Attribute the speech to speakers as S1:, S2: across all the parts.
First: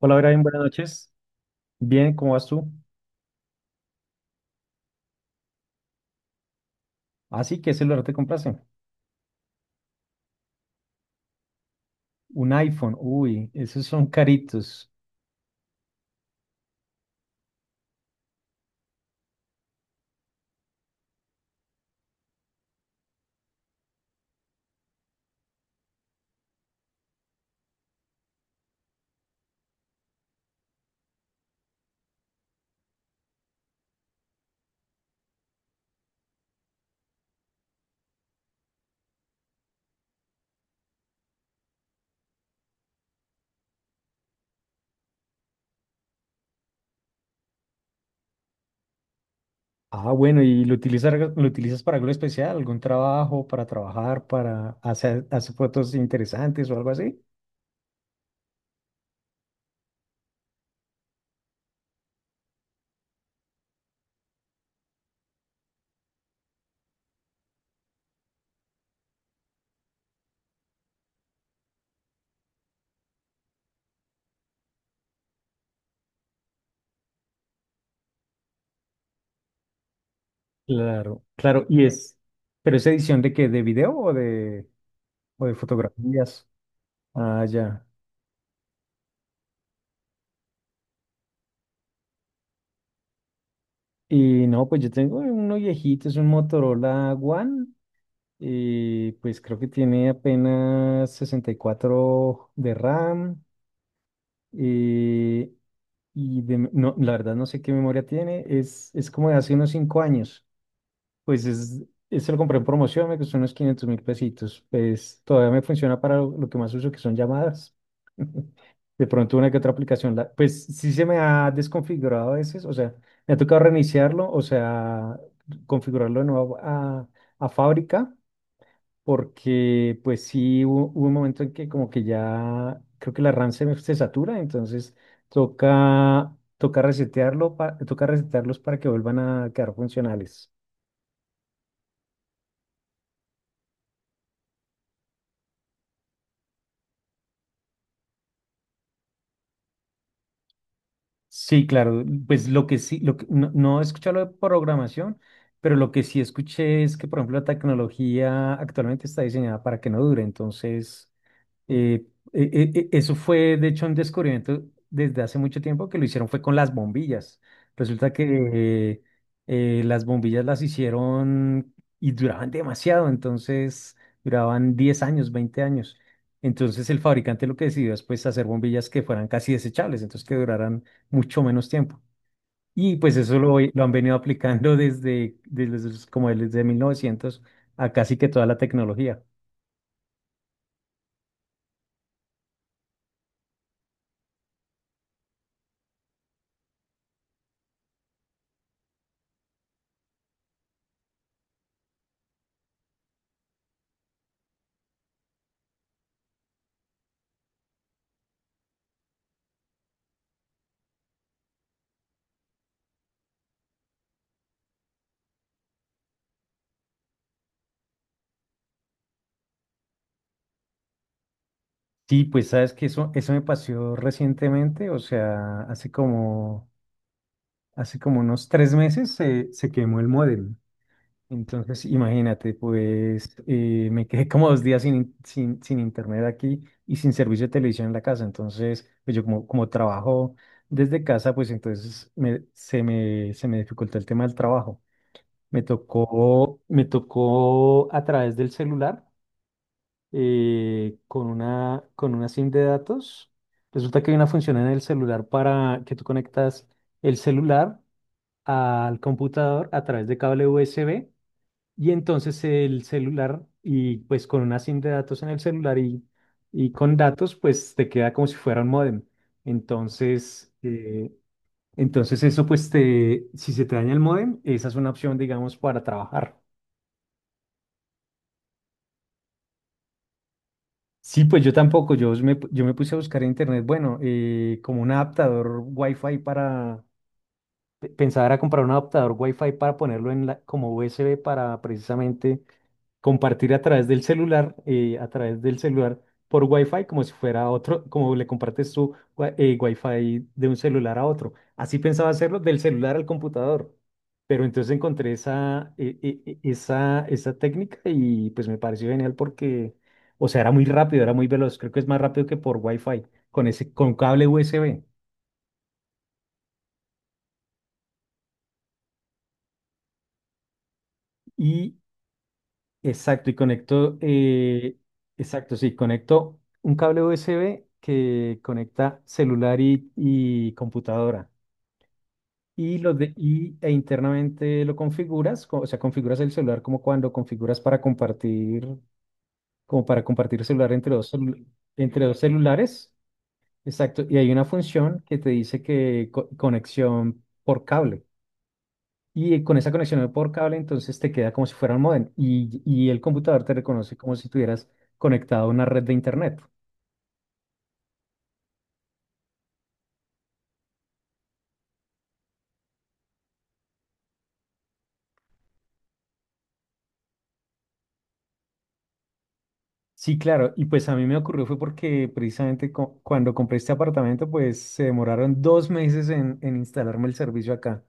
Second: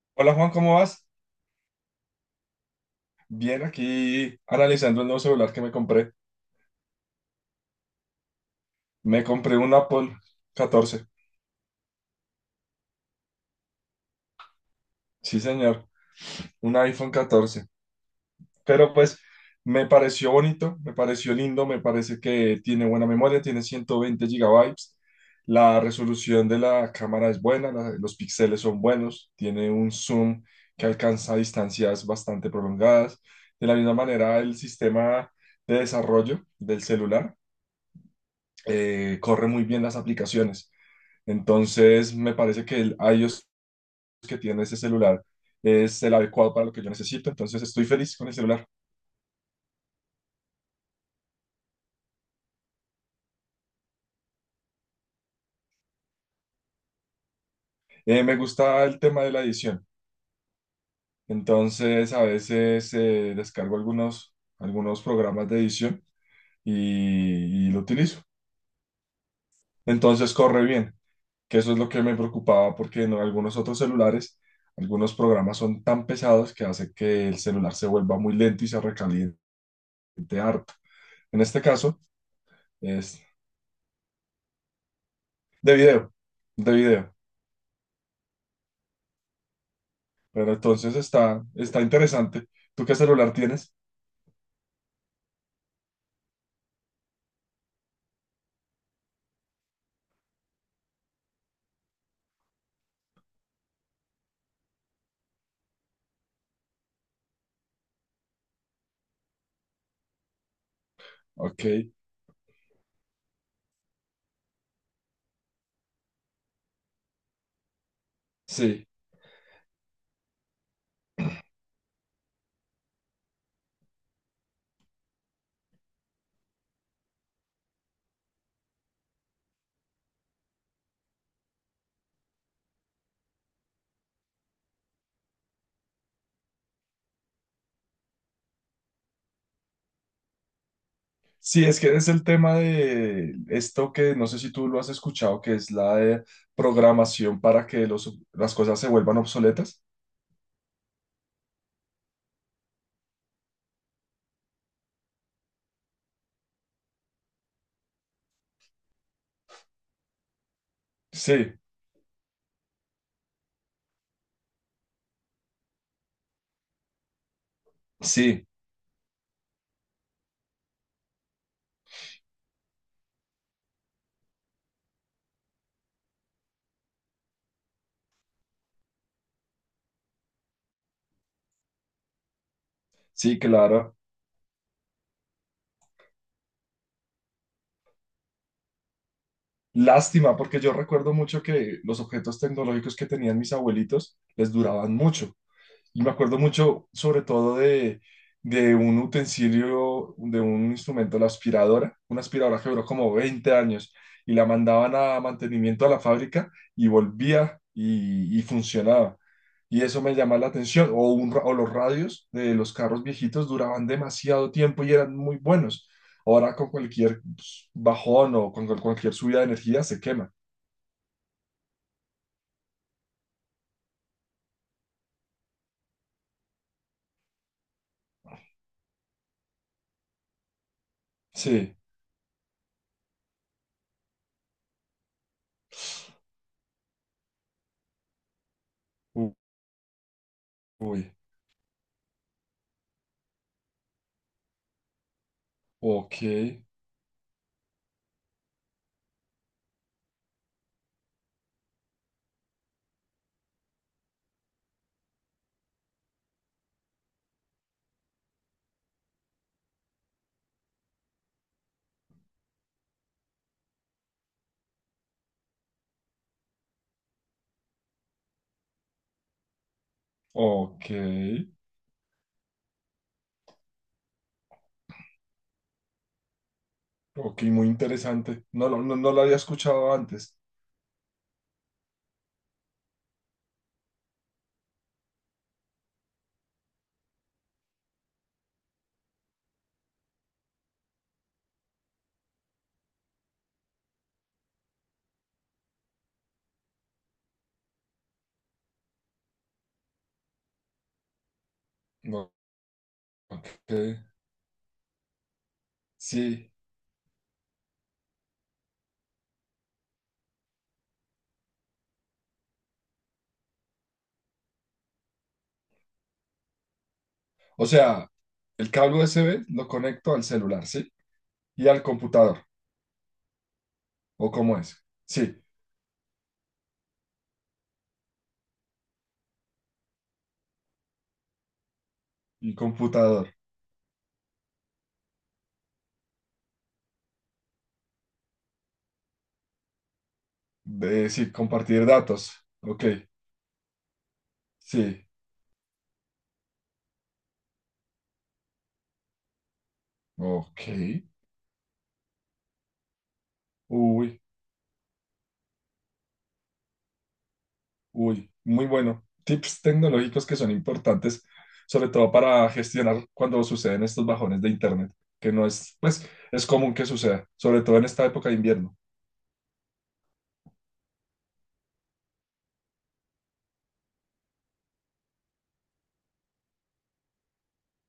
S1: Hola,
S2: Hola
S1: Brian,
S2: Juan,
S1: buenas
S2: ¿cómo vas?
S1: noches. Bien, ¿cómo vas tú?
S2: Bien, aquí analizando el nuevo celular que me compré.
S1: ¿Así que celular te compraste?
S2: Me compré un Apple 14.
S1: Un iPhone. Uy, esos son caritos.
S2: Sí, señor, un iPhone 14. Pero pues me pareció bonito, me pareció lindo, me parece que tiene buena memoria, tiene 120 gigabytes. La resolución de la cámara es buena, los píxeles son buenos, tiene un zoom que alcanza distancias bastante prolongadas. De la misma manera, el sistema de desarrollo del celular corre muy bien las aplicaciones. Entonces, me parece que el iOS que tiene ese celular es el adecuado para lo que yo necesito. Entonces, estoy feliz con el celular.
S1: Ah, bueno, ¿y lo utilizas para algo especial? ¿Algún trabajo, para trabajar, para hacer, hacer fotos interesantes o algo así?
S2: Me gusta el tema de la edición. Entonces, a veces descargo algunos programas de edición y lo utilizo. Entonces, corre bien, que eso es lo que me preocupaba porque en algunos otros celulares, algunos programas son tan pesados que hace que el celular se vuelva muy lento y se recaliente harto.
S1: Claro,
S2: En este
S1: claro. ¿Y
S2: caso,
S1: es, pero es
S2: es
S1: edición de qué? ¿De video o de
S2: de video,
S1: fotografías?
S2: de video.
S1: Ah, ya.
S2: Pero entonces está interesante. ¿Tú qué celular tienes?
S1: Y no, pues yo tengo uno viejito, es un Motorola One. Y pues creo que tiene apenas 64 de RAM. eh, y de, no, la verdad no sé qué memoria tiene. Es como de hace unos 5 años. Pues
S2: Ok,
S1: es, este lo compré en promoción, me costó unos 500.000 pesitos. Pues todavía me funciona para lo que más uso, que son llamadas.
S2: sí.
S1: De pronto una que otra aplicación. Pues sí se me ha desconfigurado a veces. O sea, me ha tocado reiniciarlo, o sea, configurarlo de nuevo a fábrica porque pues sí hubo un momento en que como que ya creo que la RAM se, se satura, entonces toca, toca resetearlo, toca resetearlos para que vuelvan a quedar funcionales.
S2: Sí, es que es el tema de esto que no sé si tú lo has escuchado, que es la de programación para que las cosas se vuelvan obsoletas.
S1: Sí, claro, pues lo que sí, lo que, no, no he escuchado lo de programación, pero lo que sí escuché es que, por ejemplo, la tecnología actualmente está diseñada para que no dure, entonces...
S2: Sí,
S1: Eh, Eso fue, de hecho, un descubrimiento desde hace mucho tiempo que lo hicieron fue con las bombillas. Resulta
S2: sí,
S1: que las bombillas las hicieron y duraban demasiado, entonces duraban 10 años, 20 años. Entonces el fabricante lo que decidió es pues hacer bombillas que fueran casi desechables, entonces que duraran mucho menos tiempo. Y pues eso
S2: sí,
S1: lo han
S2: claro.
S1: venido aplicando desde, como desde 1900 a casi que toda la tecnología.
S2: Lástima, porque yo recuerdo mucho que los objetos tecnológicos que tenían mis abuelitos les duraban mucho. Y me acuerdo mucho, sobre todo, de un utensilio, de un instrumento, la aspiradora, una aspiradora que duró como 20 años y la mandaban a mantenimiento a la fábrica y volvía y funcionaba. Y eso me llama la atención. O, o los radios de los carros viejitos duraban demasiado tiempo y eran muy buenos. Ahora con cualquier pues, bajón o con cualquier subida de energía se quema.
S1: Sí, pues sabes que eso me pasó recientemente, o sea, hace como unos 3 meses se, se quemó el módem.
S2: Sí.
S1: Entonces, imagínate, pues me quedé como 2 días sin, sin, sin internet aquí y sin servicio de televisión en la casa. Entonces, pues yo
S2: U-
S1: como, como trabajo desde
S2: Uy.
S1: casa, pues entonces se me dificultó el tema del trabajo.
S2: Ok.
S1: Me tocó a través del celular con una SIM de datos. Resulta que hay una función en el celular para que tú conectas el celular al computador a través de cable USB y entonces el celular y pues con una SIM de datos en el celular y con datos pues te queda como si fuera un módem. Entonces,
S2: Ok.
S1: entonces eso pues te, si se te daña el módem, esa es una opción digamos para trabajar.
S2: Ok, muy interesante. No, no lo había escuchado antes.
S1: Sí, pues yo tampoco, yo me, yo me puse a buscar en internet, bueno, como un adaptador Wi-Fi para, pensaba era comprar un adaptador Wi-Fi para ponerlo en la, como USB para precisamente compartir a través del celular, a través del celular por Wi-Fi, como si fuera otro, como le compartes tu wi- fi de un celular a otro. Así pensaba
S2: No,
S1: hacerlo del celular al computador.
S2: ok.
S1: Pero entonces encontré esa, e- e- e-
S2: Sí.
S1: esa técnica y pues me pareció genial porque, o sea, era muy rápido, era muy veloz. Creo que es más rápido que por Wi-Fi, con ese, con cable USB.
S2: O sea, el cable USB lo conecto al celular, ¿sí? Y
S1: Y
S2: al computador.
S1: exacto, y conecto,
S2: ¿O cómo es? Sí.
S1: exacto, sí, conecto un cable USB que conecta celular y computadora.
S2: Y
S1: Y, lo de,
S2: computador.
S1: y e internamente lo configuras, o sea, configuras el celular como cuando configuras para compartir, como para compartir celular entre
S2: De,
S1: dos,
S2: sí, compartir
S1: entre dos
S2: datos. Ok.
S1: celulares. Exacto, y hay una función
S2: Sí.
S1: que te dice que conexión por cable. Y con esa conexión por cable,
S2: Ok.
S1: entonces te queda como si fuera un módem y el computador te reconoce como
S2: Uy,
S1: si tuvieras conectado a una red de internet.
S2: uy. Muy bueno. Tips tecnológicos que son importantes, sobre todo para gestionar cuando suceden estos bajones de internet, que no es, pues, es común que suceda, sobre todo en esta época de invierno.
S1: Sí, claro, y pues a mí me ocurrió fue porque precisamente cuando compré este apartamento, pues se demoraron 2 meses en instalarme el servicio acá.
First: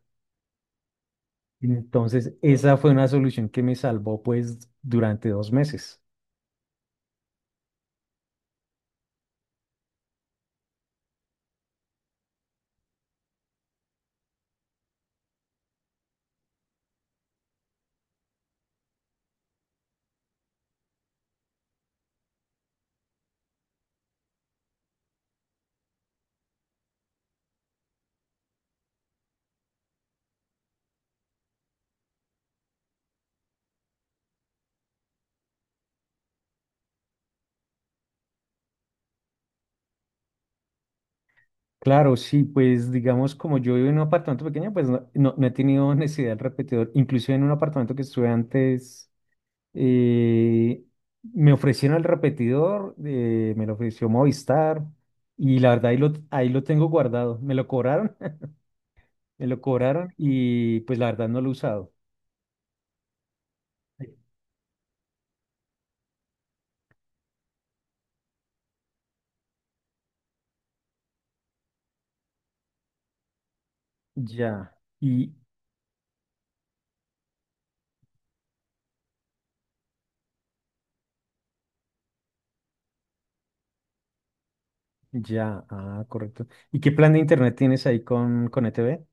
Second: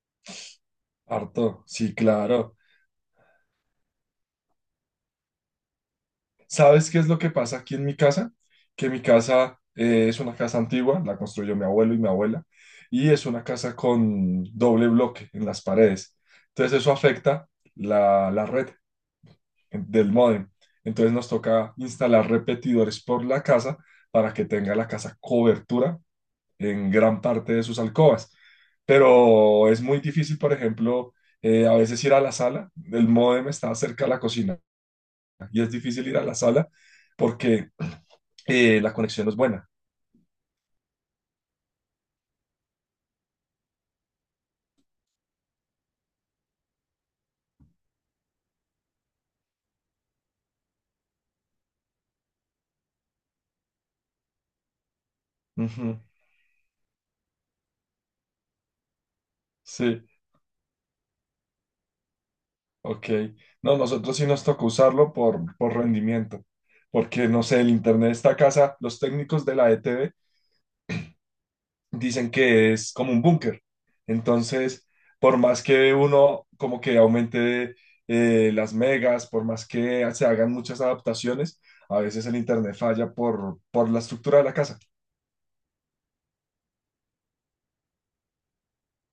S2: Harto, sí,
S1: Entonces,
S2: claro.
S1: esa fue una solución que me salvó pues durante 2 meses.
S2: ¿Sabes qué es lo que pasa aquí en mi casa? Que mi casa es una casa antigua, la construyó mi abuelo y mi abuela, y es una casa con doble bloque en las paredes. Entonces eso afecta la red del módem. Entonces nos toca instalar repetidores por la casa para que tenga la casa cobertura en gran parte de sus alcobas. Pero es muy difícil, por ejemplo, a veces ir a la sala, el módem está cerca de la cocina. Y es difícil ir a la sala porque la conexión no es buena.
S1: Claro, sí, pues digamos como yo vivo en un apartamento pequeño, pues no, no, no he tenido necesidad del repetidor. Inclusive en un apartamento que estuve antes Eh, me ofrecieron el repetidor, me lo ofreció Movistar y la verdad
S2: Ujú,
S1: ahí lo tengo guardado. Me lo cobraron, me lo
S2: sí,
S1: cobraron y pues la verdad no lo he usado.
S2: ok. No, nosotros sí nos tocó usarlo por rendimiento, porque no sé, el internet de esta casa, los técnicos de la ETV dicen que es como un búnker.
S1: Ya,
S2: Entonces,
S1: y
S2: por más que uno como que aumente las megas, por más que se hagan muchas adaptaciones, a veces el internet falla por la estructura de la casa.
S1: ya, ah, correcto. ¿Y qué plan de internet tienes ahí con ETV?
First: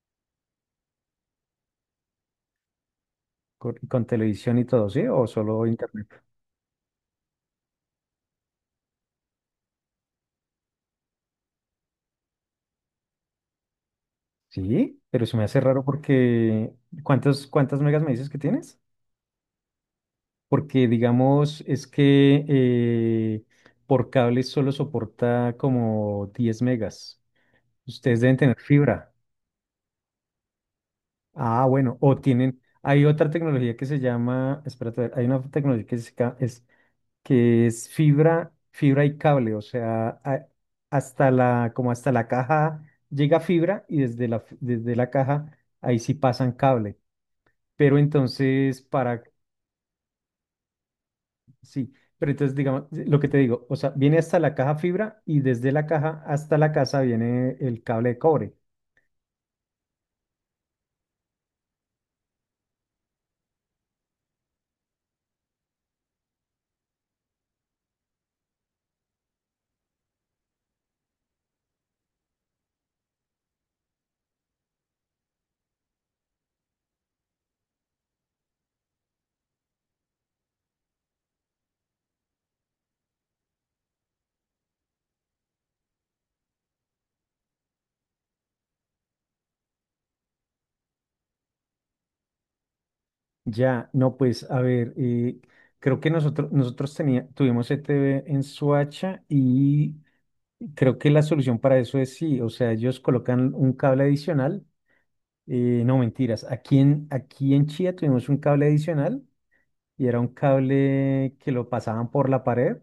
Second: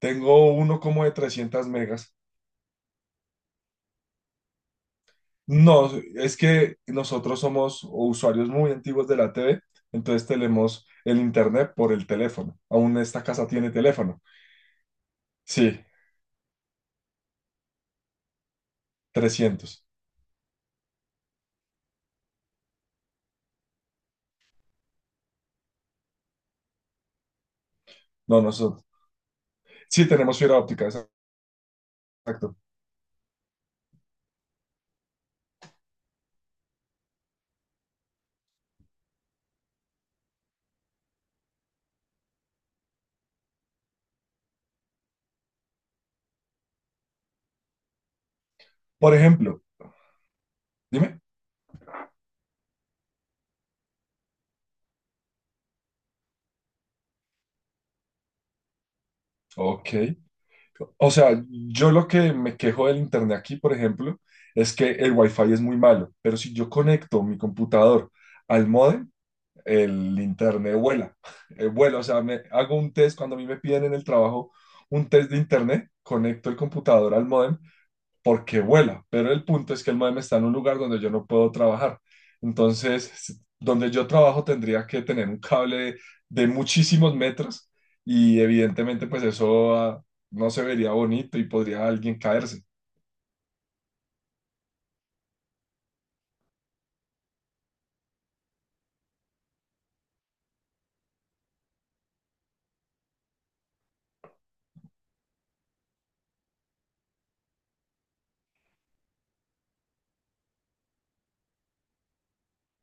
S2: Tengo uno como de 300 megas.
S1: Con televisión y todo, sí? ¿O solo
S2: No,
S1: internet?
S2: es que nosotros somos usuarios muy antiguos de la TV, entonces tenemos el internet por el teléfono. Aún esta casa tiene teléfono.
S1: Sí, pero se me hace raro
S2: Sí,
S1: porque ¿cuántos, cuántas megas me dices que tienes?
S2: 300.
S1: Porque digamos es que por cable solo soporta como 10 megas. Ustedes deben
S2: No,
S1: tener
S2: nosotros.
S1: fibra.
S2: Sí, tenemos fibra óptica,
S1: Ah, bueno, o
S2: exacto.
S1: tienen, hay otra tecnología que se llama, espérate, a ver, hay una tecnología que es, que es fibra, fibra y cable, o sea, hasta la, como hasta la caja llega fibra y desde la, desde la caja ahí sí pasan cable. Pero entonces,
S2: Por
S1: para
S2: ejemplo, dime.
S1: sí, pero entonces, digamos, lo que te digo, o sea, viene hasta la caja fibra y desde la caja hasta la casa viene el cable de cobre.
S2: Ok. O sea, yo lo que me quejo del internet aquí, por ejemplo, es que el wifi es muy malo, pero si yo conecto mi computador al módem, el internet vuela, vuela, o sea, me hago un test cuando a mí me piden en el trabajo un test de internet, conecto el computador al modem porque vuela, pero el punto es que el modem está en un lugar donde yo no puedo trabajar. Entonces, donde yo trabajo tendría que tener un cable de muchísimos metros y evidentemente pues eso ah, no se vería bonito y podría alguien caerse.
S1: Ya, no, pues, a ver, creo que nosotros, tuvimos ETV en Soacha y creo que la solución para eso es sí, o sea, ellos colocan un cable adicional, no mentiras, aquí en, aquí en Chía tuvimos un cable adicional y era un cable que lo pasaban por la pared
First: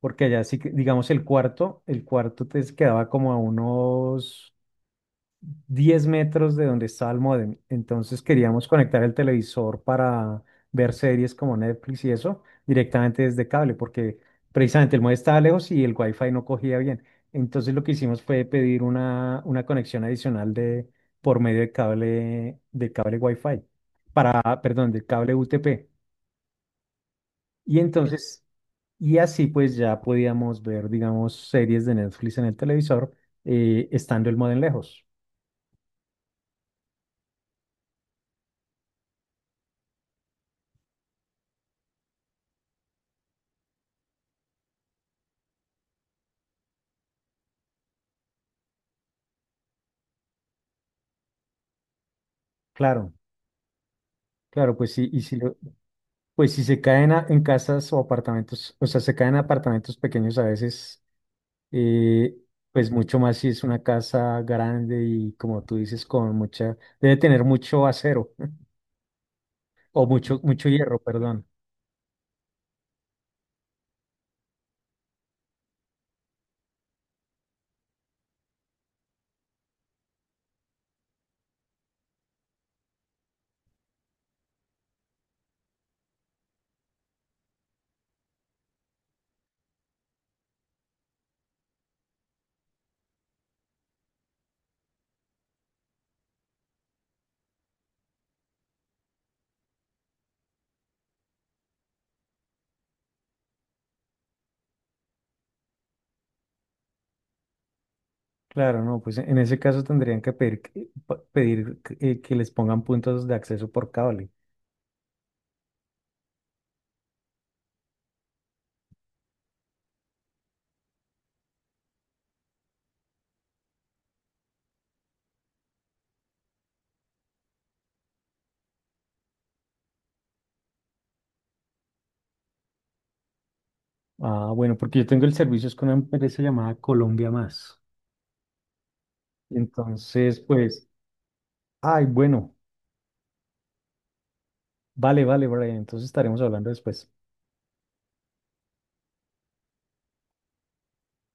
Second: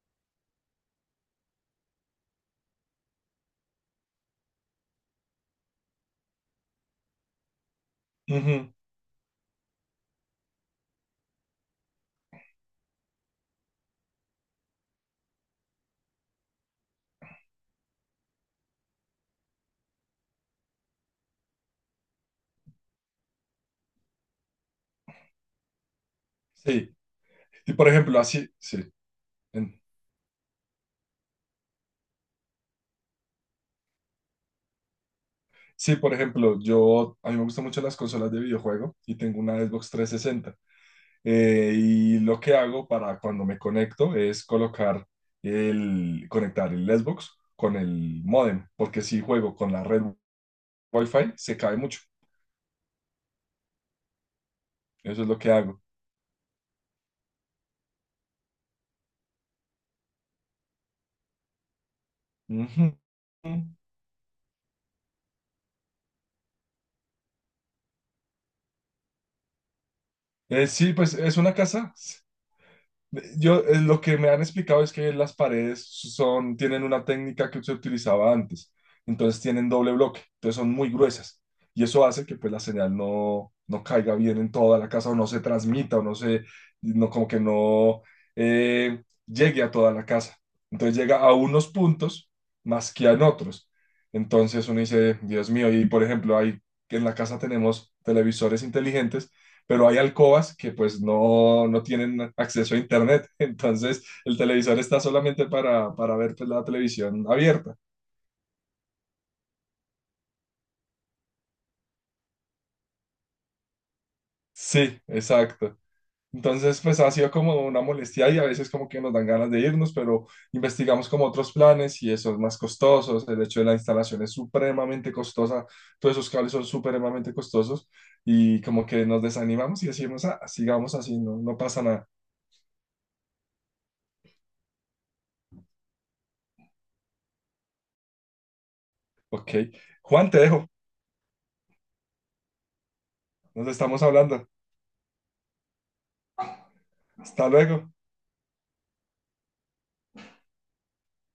S1: porque allá sí que, digamos, el cuarto te quedaba como a unos 10 metros de donde estaba el módem. Entonces queríamos
S2: Ujú,
S1: conectar el televisor para ver series como Netflix y eso directamente desde cable, porque precisamente el módem estaba lejos y el wifi no cogía bien. Entonces lo que hicimos fue pedir una conexión adicional de, por medio de cable wifi, para, perdón, de cable UTP.
S2: sí, y
S1: Y
S2: por ejemplo
S1: entonces,
S2: así, sí.
S1: y así pues ya podíamos ver, digamos, series de Netflix en el televisor, estando el modem lejos.
S2: Sí, por ejemplo, yo, a mí me gustan mucho las consolas de videojuego y tengo una Xbox 360. Y lo que hago para cuando me conecto es colocar conectar el Xbox con el módem, porque si juego con la red Wi-Fi se cae mucho.
S1: Claro, claro, pues sí, y
S2: Eso es
S1: si
S2: lo que
S1: lo,
S2: hago.
S1: pues si se caen en casas o apartamentos, o sea, se caen en apartamentos pequeños a veces, eh, pues
S2: Ujú.
S1: mucho más si es una casa grande y como tú dices, con mucha, debe tener mucho acero o mucho, mucho
S2: Sí,
S1: hierro,
S2: pues es
S1: perdón.
S2: una casa. Yo, lo que me han explicado es que las paredes son, tienen una técnica que se utilizaba antes, entonces tienen doble bloque, entonces son muy gruesas y eso hace que pues la señal no caiga bien en toda la casa o no se transmita o no, como que no llegue a toda la casa. Entonces llega a unos puntos más que a en otros. Entonces uno dice, Dios mío, y por ejemplo, ahí en la casa tenemos televisores inteligentes pero hay alcobas que pues no tienen acceso a internet, entonces el televisor está solamente para ver pues, la televisión abierta.
S1: Claro, no, pues en ese caso tendrían que pedir, pedir que les pongan puntos de acceso por cable.
S2: Sí, exacto. Entonces, pues ha sido como una molestia y a veces como que nos dan ganas de irnos, pero investigamos como otros planes y eso es más costoso. El hecho de la instalación es supremamente costosa, todos esos cables son supremamente costosos y como que nos desanimamos y decimos, ah, sigamos así, no, no pasa nada.
S1: Ah, bueno, porque yo tengo el servicio es con una empresa llamada Colombia Más.
S2: Ok, Juan,
S1: Entonces,
S2: te dejo,
S1: pues, ay, bueno,
S2: nos estamos hablando.
S1: vale, vale, Brian, entonces estaremos hablando después.
S2: Hasta luego.